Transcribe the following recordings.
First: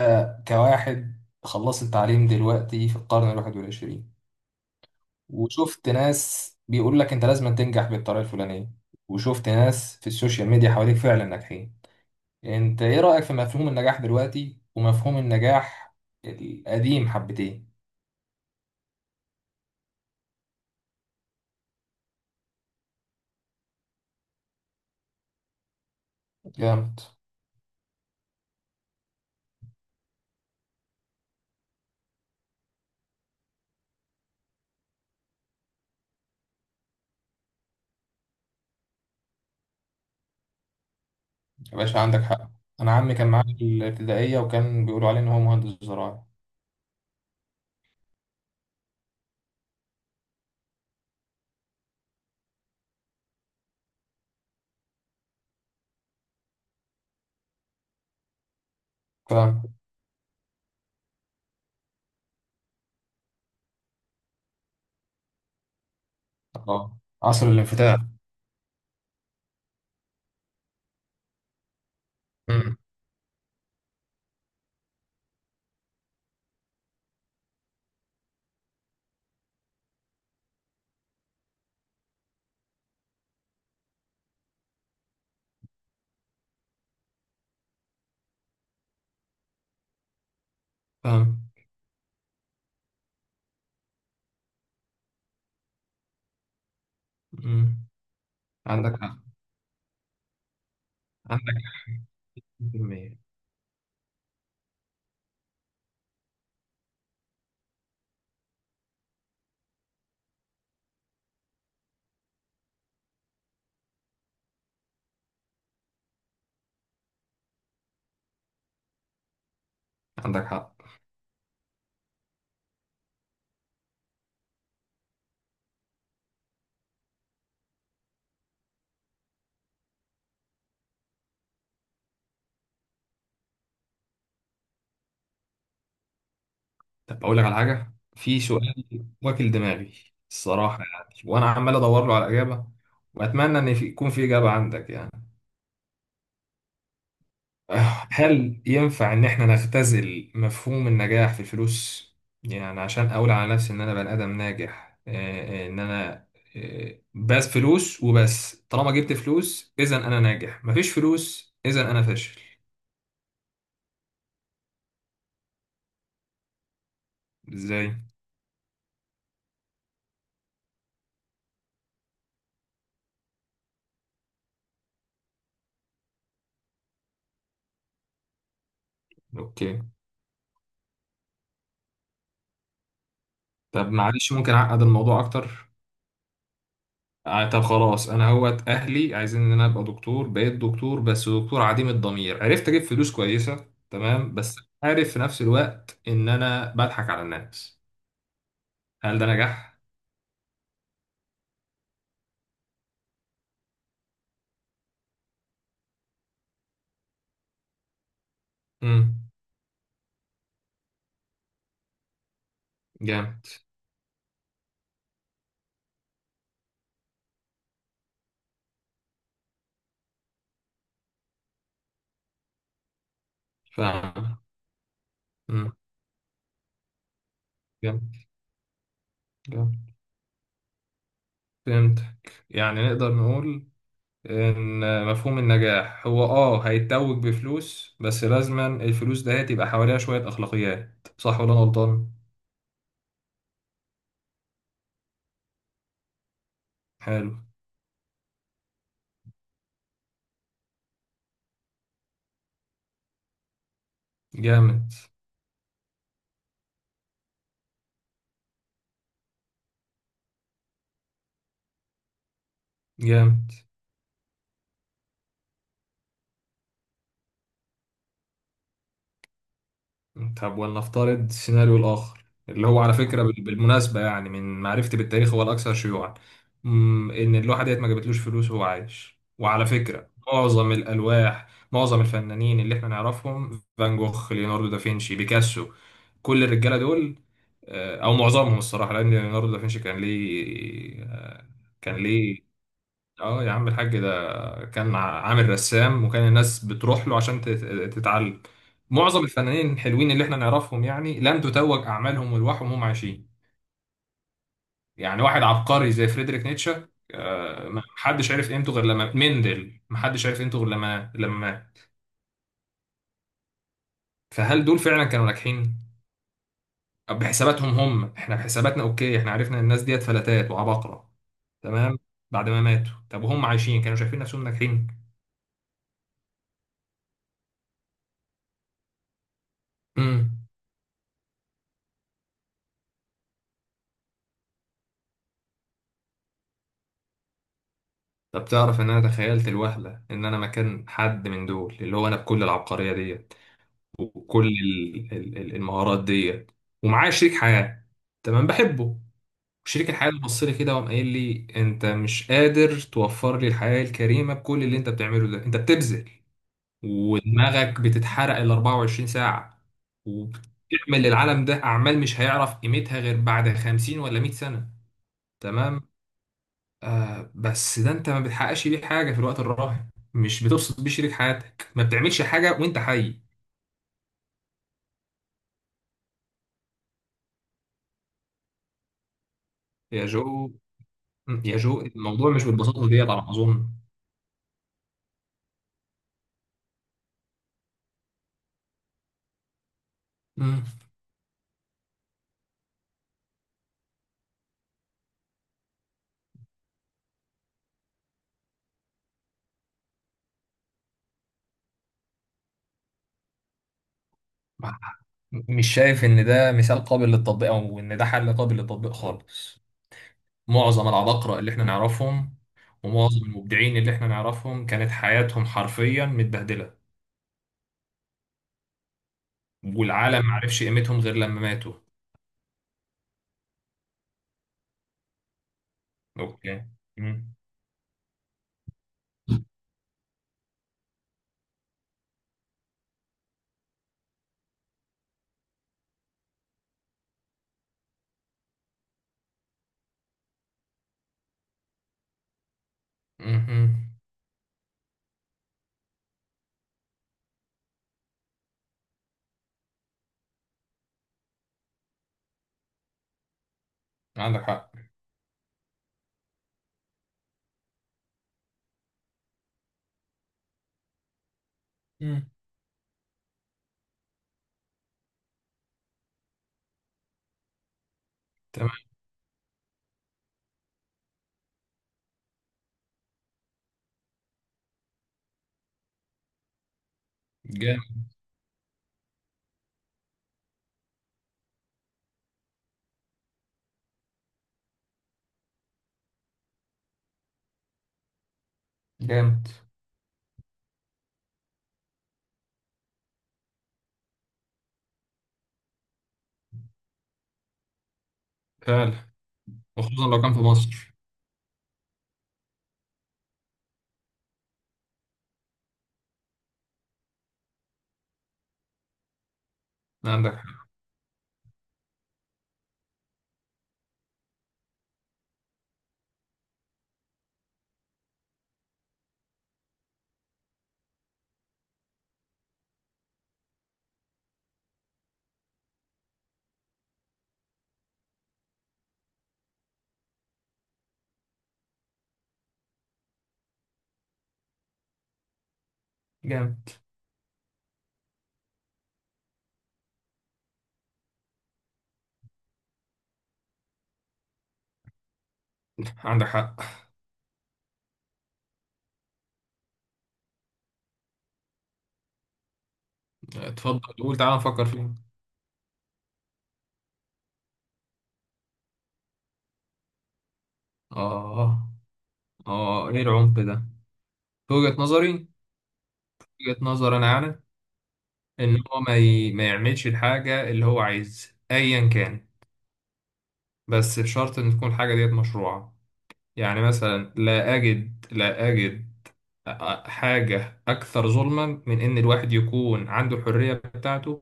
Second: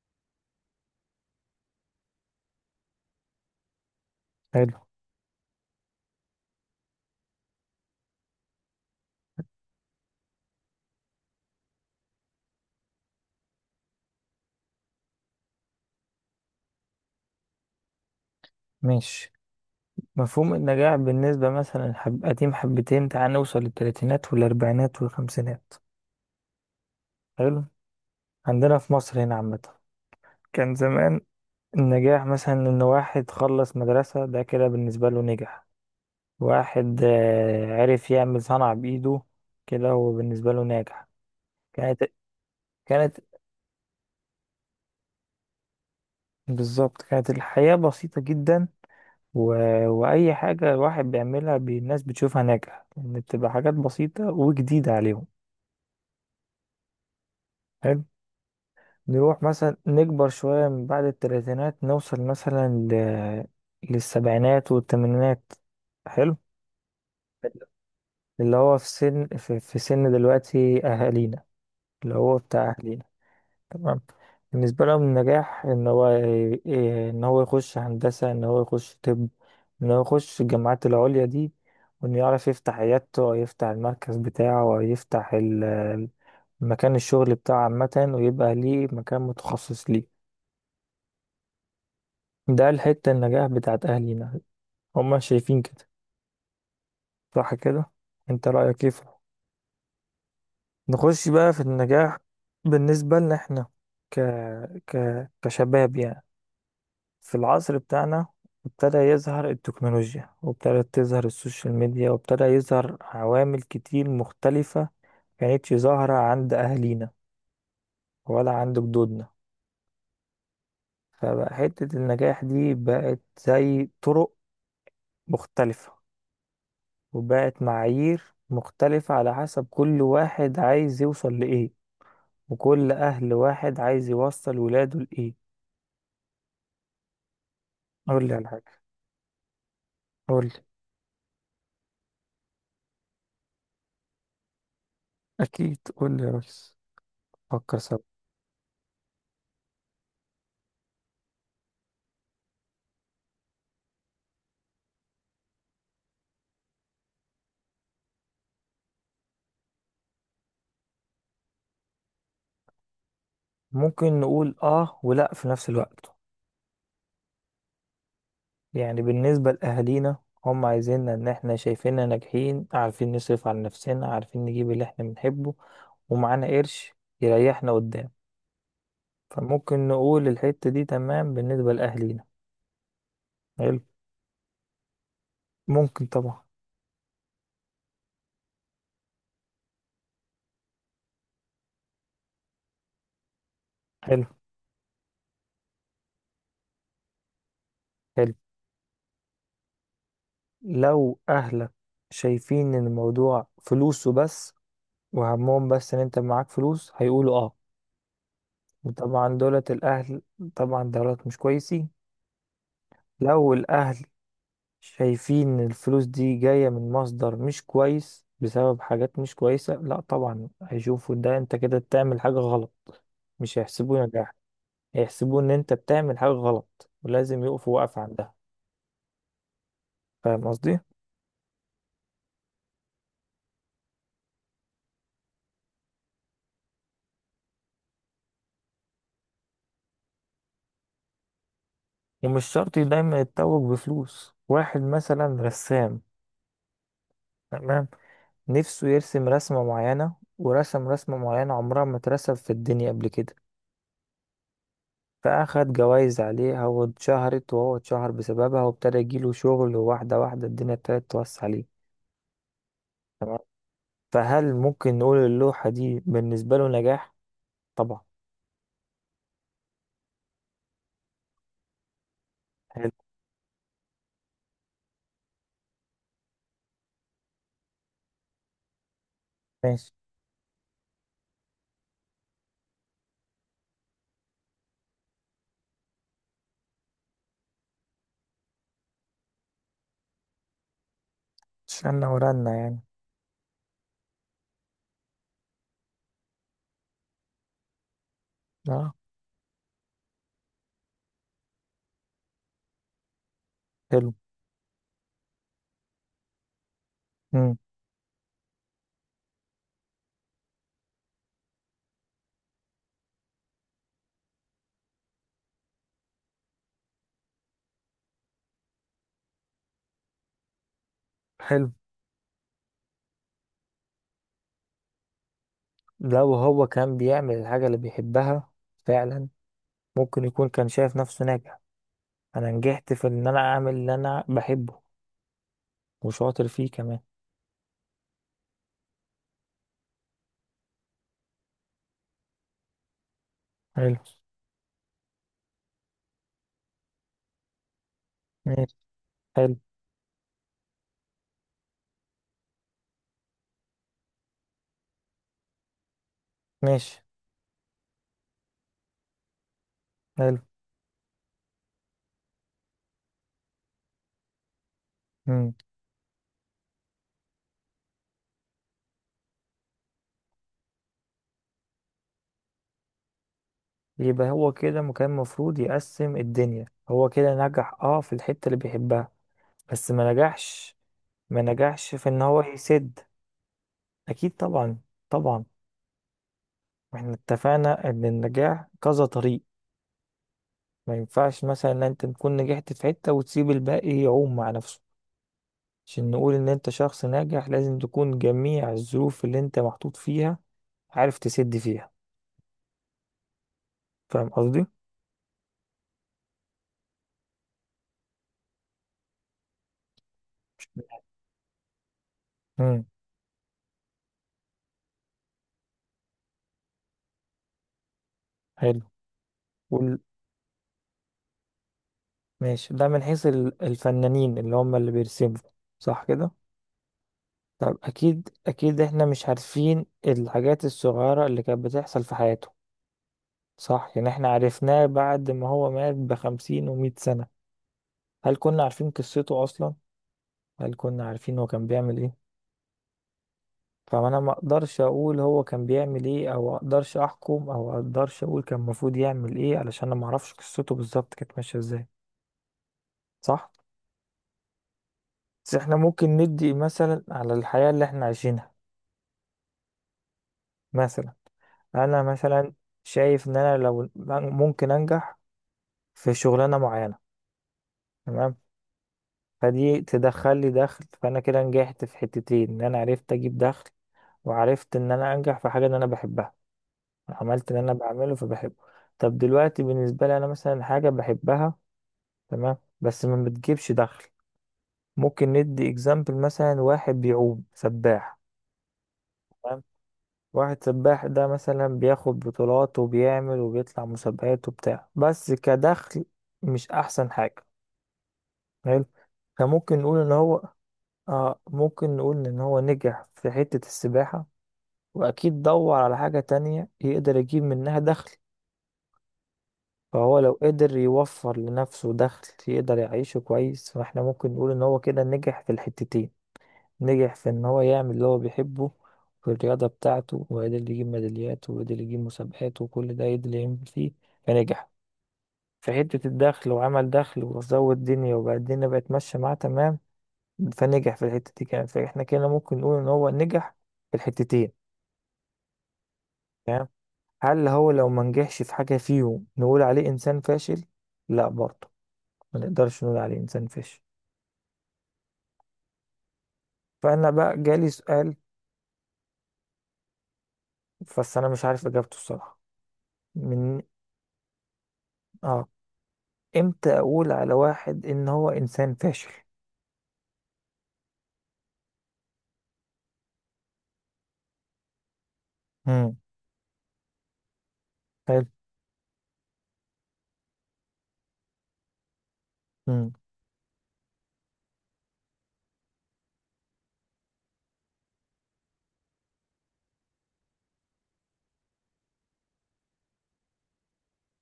كواحد خلصت تعليم دلوقتي في القرن الواحد والعشرين، حلو. وشفت ناس بيقول لك انت لازم تنجح بالطريقة الفلانية، وشفت ناس في السوشيال ميديا حواليك فعلا ناجحين. انت ايه رأيك في مفهوم النجاح دلوقتي ومفهوم النجاح القديم حبتين؟ ماشي. مفهوم النجاح بالنسبة مثلا قديم حبتين، تعال نوصل للتلاتينات والأربعينات والخمسينات. جامد. حلو. عندنا في مصر هنا عامة، كان زمان النجاح مثلا إن واحد خلص مدرسة، ده كده بالنسبة له نجح. واحد عرف يعمل صنعة بإيده، كده هو بالنسبة له ناجح. يا باشا كانت عندك حق. انا عمي كانت كان معايا في الابتدائية وكان بيقولوا عليه ان هو مهندس زراعي. بالظبط، كانت الحياة بسيطة جدا. و... وأي حاجة الواحد بيعملها، الناس بتشوفها ناجحة، يعني بتبقى حاجات بسيطة وجديدة عليهم. حلو. نروح فاهم. مثلا نكبر شوية من بعد التلاتينات، نوصل مثلا للسبعينات والثمانينات. حلو. اه، عصر الانفتاح. اللي هو في سن دلوقتي أهالينا، اللي هو بتاع امم. أهالينا. تمام. بالنسبة لهم النجاح إن هو إن هو يخش هندسة، إن هو يخش طب، إن هو يخش الجامعات العليا دي، وإنه يعرف يفتح عيادته أو يفتح المركز بتاعه أو يفتح مكان الشغل بتاعه عامة، ويبقى ليه مكان متخصص ليه. فاهم. ده الحتة النجاح بتاعت أهلنا، هما شايفين كده، صح امم. كده؟ انت رأيك ايه عندك حق. نخش بقى في عندك النجاح. 100%. بالنسبة لنا احنا، ك... ك... كشباب يعني، في العصر بتاعنا ابتدى يظهر التكنولوجيا، وابتدت تظهر السوشيال ميديا، وابتدى يظهر عوامل كتير مختلفة، كانتش ظاهرة عند أهلينا ولا عند جدودنا. عندك حق. فبقى حتة النجاح دي بقت زي طرق مختلفة، وبقت معايير مختلفة على حسب كل واحد عايز يوصل لإيه، وكل أهل واحد عايز يوصل ولاده لإيه. طب اقول لك على حاجه، قول لي في على حاجة. سؤال واكل دماغي قول لي. الصراحه، يعني وانا عمال ادور له على اجابه، واتمنى ان يكون في اجابه عندك يعني. أكيد، قول لي يا ريس، فكر سوا. هل ينفع ان احنا نختزل مفهوم النجاح في الفلوس؟ يعني عشان اقول على نفسي ان انا بني ادم ناجح. آه، آه، ان انا آه، بس فلوس وبس، طالما جبت فلوس اذا انا ناجح، مفيش فلوس اذا انا فاشل. ممكن نقول آه ولأ في نفس الوقت. ازاي؟ يعني بالنسبة لأهالينا، هم عايزيننا إن إحنا شايفيننا ناجحين، عارفين نصرف على نفسنا، عارفين نجيب اللي إحنا بنحبه، ومعانا قرش يريحنا قدام، اوكي. فممكن نقول الحتة دي تمام بالنسبة لأهالينا. حلو. طب معلش ممكن اعقد الموضوع اكتر؟ ممكن طبعا. طب خلاص، انا هوت اهلي عايزين ان انا ابقى دكتور، بقيت دكتور بس دكتور عديم الضمير عرفت اجيب فلوس كويسه. حلو. تمام، بس عارف في نفس الوقت ان انا بضحك على الناس. حلو. هل ده نجاح؟ لو اهلك شايفين ان الموضوع فلوسه بس، وهمهم بس ان انت معاك فلوس، هيقولوا اه. امم. وطبعا دولت الاهل، طبعا دولت مش كويسين. جامد. لو الاهل شايفين ان الفلوس دي جاية من مصدر مش كويس بسبب حاجات مش كويسة، لا طبعا هيشوفوا ده انت كده بتعمل حاجة غلط، مش هيحسبوه نجاح، فاهم. هيحسبوه ان انت امم. بتعمل حاجة غلط ولازم يقفوا وقف جامد. عندها. جامد. فاهم قصدي؟ فهمت. يعني نقدر نقول ان مفهوم النجاح هو هيتوج بفلوس بس، لازما الفلوس ده هتبقى حواليها شويه اخلاقيات، صح ولا أنا غلطان؟ ومش شرط دايما يتوج بفلوس. واحد مثلا رسام، حلو. تمام، نفسه يرسم رسمة معينة، ورسم رسمة معينة عمرها ما اترسم في الدنيا قبل كده، جامد. فأخد جوايز عليها واتشهرت، وهو اتشهر بسببها، وابتدى يجيله شغل، وواحدة واحدة الدنيا ابتدت توسع عليه. جامد. فهل ممكن نقول اللوحة دي بالنسبة له نجاح؟ طبعا. طب ولنفترض السيناريو الآخر، اللي هو حلو. على فكرة بالمناسبة يعني من معرفتي بالتاريخ هو الأكثر شيوعا. إن اللوحة ديت ما جابتلوش فلوس وهو عايش، وعلى ماشي. فكرة معظم الألواح، معظم الفنانين اللي إحنا نعرفهم، فان جوخ، ليوناردو دافنشي، بيكاسو، كل الرجالة دول، أو معظمهم الصراحة، لأن ليوناردو دافنشي كان ليه. كان شلنا ليه، ورنا يعني. اه يا عم الحاج ده كان عامل رسام، وكان الناس بتروح له عشان تتعلم. اه. معظم الفنانين الحلوين اللي احنا نعرفهم يعني لم تتوج اعمالهم والواحهم وهم عايشين. حلو. يعني واحد عبقري زي فريدريك نيتشه، مم. ما حدش عرف قيمته غير لما مندل، ما حدش عرف قيمته غير لما مات. فهل دول فعلا كانوا ناجحين؟ طب بحساباتهم هم، احنا بحساباتنا اوكي، احنا عرفنا ان الناس ديت فلتات وعباقرة. حلو. تمام. بعد ما ماتوا، طب وهم عايشين كانوا شايفين نفسهم ناجحين؟ لو هو كان بيعمل الحاجة اللي بيحبها فعلا، ممكن امم. يكون كان شايف نفسه ناجح. أنا نجحت في إن أنا أعمل اللي أنا بحبه، وشاطر فيه كمان. طب تعرف ان انا تخيلت الوهله ان انا مكان حد من دول، اللي هو انا بكل العبقريه ديت حلو. وكل المهارات ديت، ومعايا شريك حياه، تمام ماشي. بحبه. حلو. وشريك الحياه اللي بص لي كده وقام قايل لي انت مش قادر توفر لي الحياه الكريمه، بكل اللي انت بتعمله ده انت بتبذل، ماشي. ودماغك بتتحرق ال 24 ساعه، حلو. وبتعمل للعالم ده اعمال مش هيعرف قيمتها غير بعد 50 ولا 100 سنه. مم. تمام. بس ده انت ما بتحققش بيه حاجه في الوقت الراهن، مش بتبسط بيه شريك حياتك، ما بتعملش حاجه وانت حي. يبقى هو كده كان المفروض يقسم الدنيا، هو كده نجح اه في الحتة اللي بيحبها، بس يا ما جو. نجحش. ما يا جو نجحش في ان الموضوع هو مش بالبساطه يسد. ديت على ما اظن. اكيد طبعا. طبعا احنا اتفقنا ان النجاح كذا طريق. مم. ما ينفعش مثلا ان انت تكون نجحت في حتة وتسيب الباقي يعوم مع نفسه. عشان نقول ان انت شخص ناجح لازم تكون جميع الظروف اللي انت محطوط فيها عارف تسد فيها. فاهم قصدي؟ مش شايف ان ده مثال قابل للتطبيق، او ان ده حل قابل للتطبيق خالص. معظم العباقرة اللي احنا نعرفهم، مم. ومعظم المبدعين اللي احنا نعرفهم كانت حياتهم حرفيا متبهدلة، حلو. وال... والعالم معرفش قيمتهم غير لما ماتوا. ماشي، ده من حيث الفنانين اللي هم اللي بيرسموا، صح كده؟ اوكي. مم. طب اكيد اكيد احنا مش عارفين الحاجات الصغيرة اللي كانت بتحصل في حياته. صح، يعني احنا عرفناه بعد ما هو مات بخمسين ومية سنة. هل كنا عارفين قصته اصلا؟ هل كنا عارفين هو كان بيعمل ايه؟ مم. فانا ما اقدرش اقول هو كان بيعمل ايه، او اقدرش احكم، او اقدرش اقول كان المفروض يعمل ايه، علشان انا ما اعرفش قصته بالظبط كانت ماشية ازاي. صح. عندك حق. بس احنا ممكن ندي مثلا على الحياة اللي احنا عايشينها، مثلا انا مم. مثلا شايف ان انا لو ممكن انجح في شغلانه معينه، تمام، فدي تدخل لي دخل، فانا كده نجحت في حتتين، ان انا عرفت اجيب دخل، وعرفت ان انا انجح في حاجه ان انا بحبها، عملت ان انا تمام. بعمله فبحبه. طب دلوقتي بالنسبه لي انا مثلا حاجه بحبها، تمام، بس ما بتجيبش دخل. ممكن ندي اكزامبل مثلا واحد بيعوم سباح، جامد. واحد سباح ده مثلا بياخد بطولات، وبيعمل وبيطلع مسابقات وبتاع، بس كدخل مش احسن حاجة. حلو. فعلا. فممكن نقول وخصوصا ان لو كان في هو مصر. آه، ممكن نقول ان هو نجح في حتة السباحة، واكيد دور على حاجة تانية يقدر يجيب منها دخل، فهو عندك لو حق. قدر يوفر لنفسه دخل يقدر يعيشه كويس، فاحنا ممكن نقول ان هو كده نجح في الحتتين. نجح في ان هو يعمل اللي هو بيحبه في الرياضة بتاعته، وقدر يجيب ميداليات، وقدر يجيب مسابقات، وكل ده قدر يعمل فيه، فنجح في حتة الدخل وعمل دخل وزود الدنيا، وبقى الدنيا بقت ماشية معاه تمام، فنجح في الحتة دي كمان، فاحنا كده ممكن نقول ان هو نجح في الحتتين. تمام. جامد. هل هو لو ما نجحش في حاجة فيهم نقول عليه انسان فاشل؟ لا برضه، ما نقدرش نقول عليه انسان فاشل. عندك حق. فانا بقى جالي سؤال، بس انا مش عارف اجابته الصراحة. من. اتفضل قول، تعالى نفكر فيه. اه. امتى اقول على واحد ان هو انسان فاشل؟ اه. اه ايه العمق ده؟ في وجهة نظري، امم. وجهة نظر انا اعلى، حلو. ان هو ما يعملش الحاجة اللي هو عايز ايا كان، امم. بس بشرط ان تكون الحاجة ديت مشروعة. يعني مثلا لا اجد حاجة أكثر ظلما من إن الواحد يكون عنده الحرية بتاعته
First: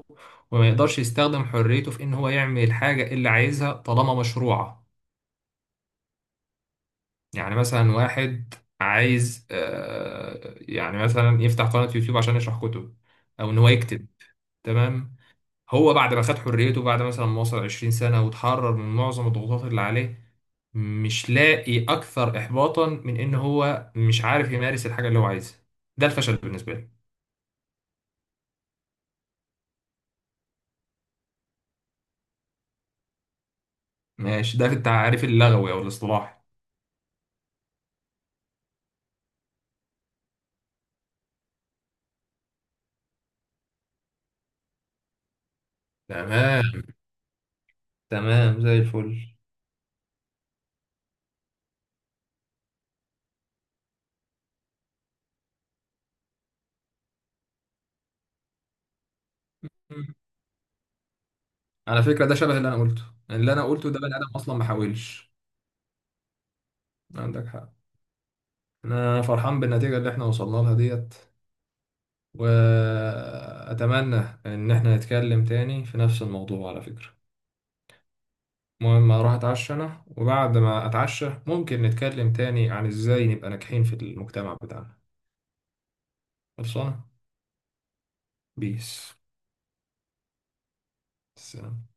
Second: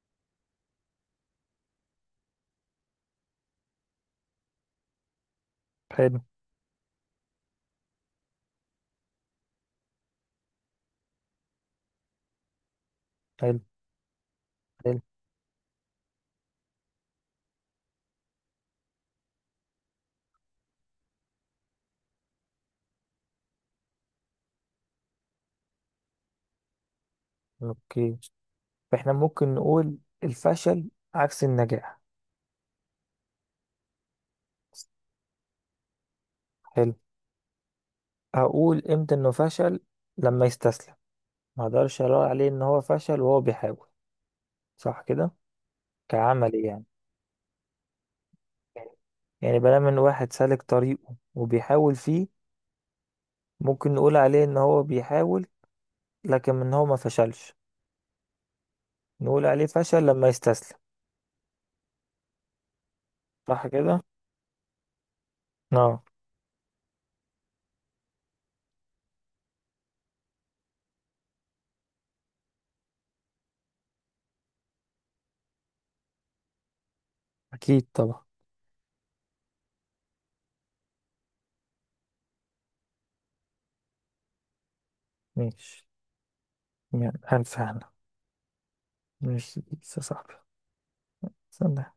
وما يقدرش يستخدم حريته في إن هو يعمل الحاجة اللي عايزها طالما مشروعة. حلو. يعني مثلا واحد عايز، يعني مثلا يفتح قناة يوتيوب عشان يشرح كتب، أو إن حلو. هو يكتب. حلو. تمام. هو بعد ما خد حريته، بعد مثلا ما وصل 20 سنة وتحرر من معظم الضغوطات اللي عليه، مش لاقي أكثر إحباطا من إن هو مش عارف يمارس الحاجة اللي هو عايزها. ده الفشل بالنسبة لي. اوكي. فاحنا ممكن نقول الفشل عكس النجاح. ماشي، ده في التعريف اللغوي او الاصطلاحي. حلو. اقول امتى انه فشل؟ لما يستسلم. ما اقدرش اقول عليه ان هو فشل وهو بيحاول، صح كده؟ كعملي تمام. يعني، تمام زي الفل. يعني بلام ان واحد سالك طريقه وبيحاول فيه ممكن نقول عليه ان هو بيحاول، لكن من هو ما فشلش، نقول عليه فشل مم. لما يستسلم. على فكرة ده شبه اللي انا قلته. اللي انا صح قلته ده كده. بني ادم اصلا ما حاولش. اه. عندك حق. انا فرحان بالنتيجة اللي احنا وصلنا لها ديت، واتمنى ان احنا نتكلم تاني في نفس الموضوع على فكرة. اكيد طبعا. المهم اروح اتعشى انا، وبعد ما اتعشى ممكن نتكلم تاني عن ازاي نبقى ناجحين في المجتمع بتاعنا. ماشي. خلصانة. يعني ألف هنا. بيس. ماشي يا صاحبي. سلام. سلام.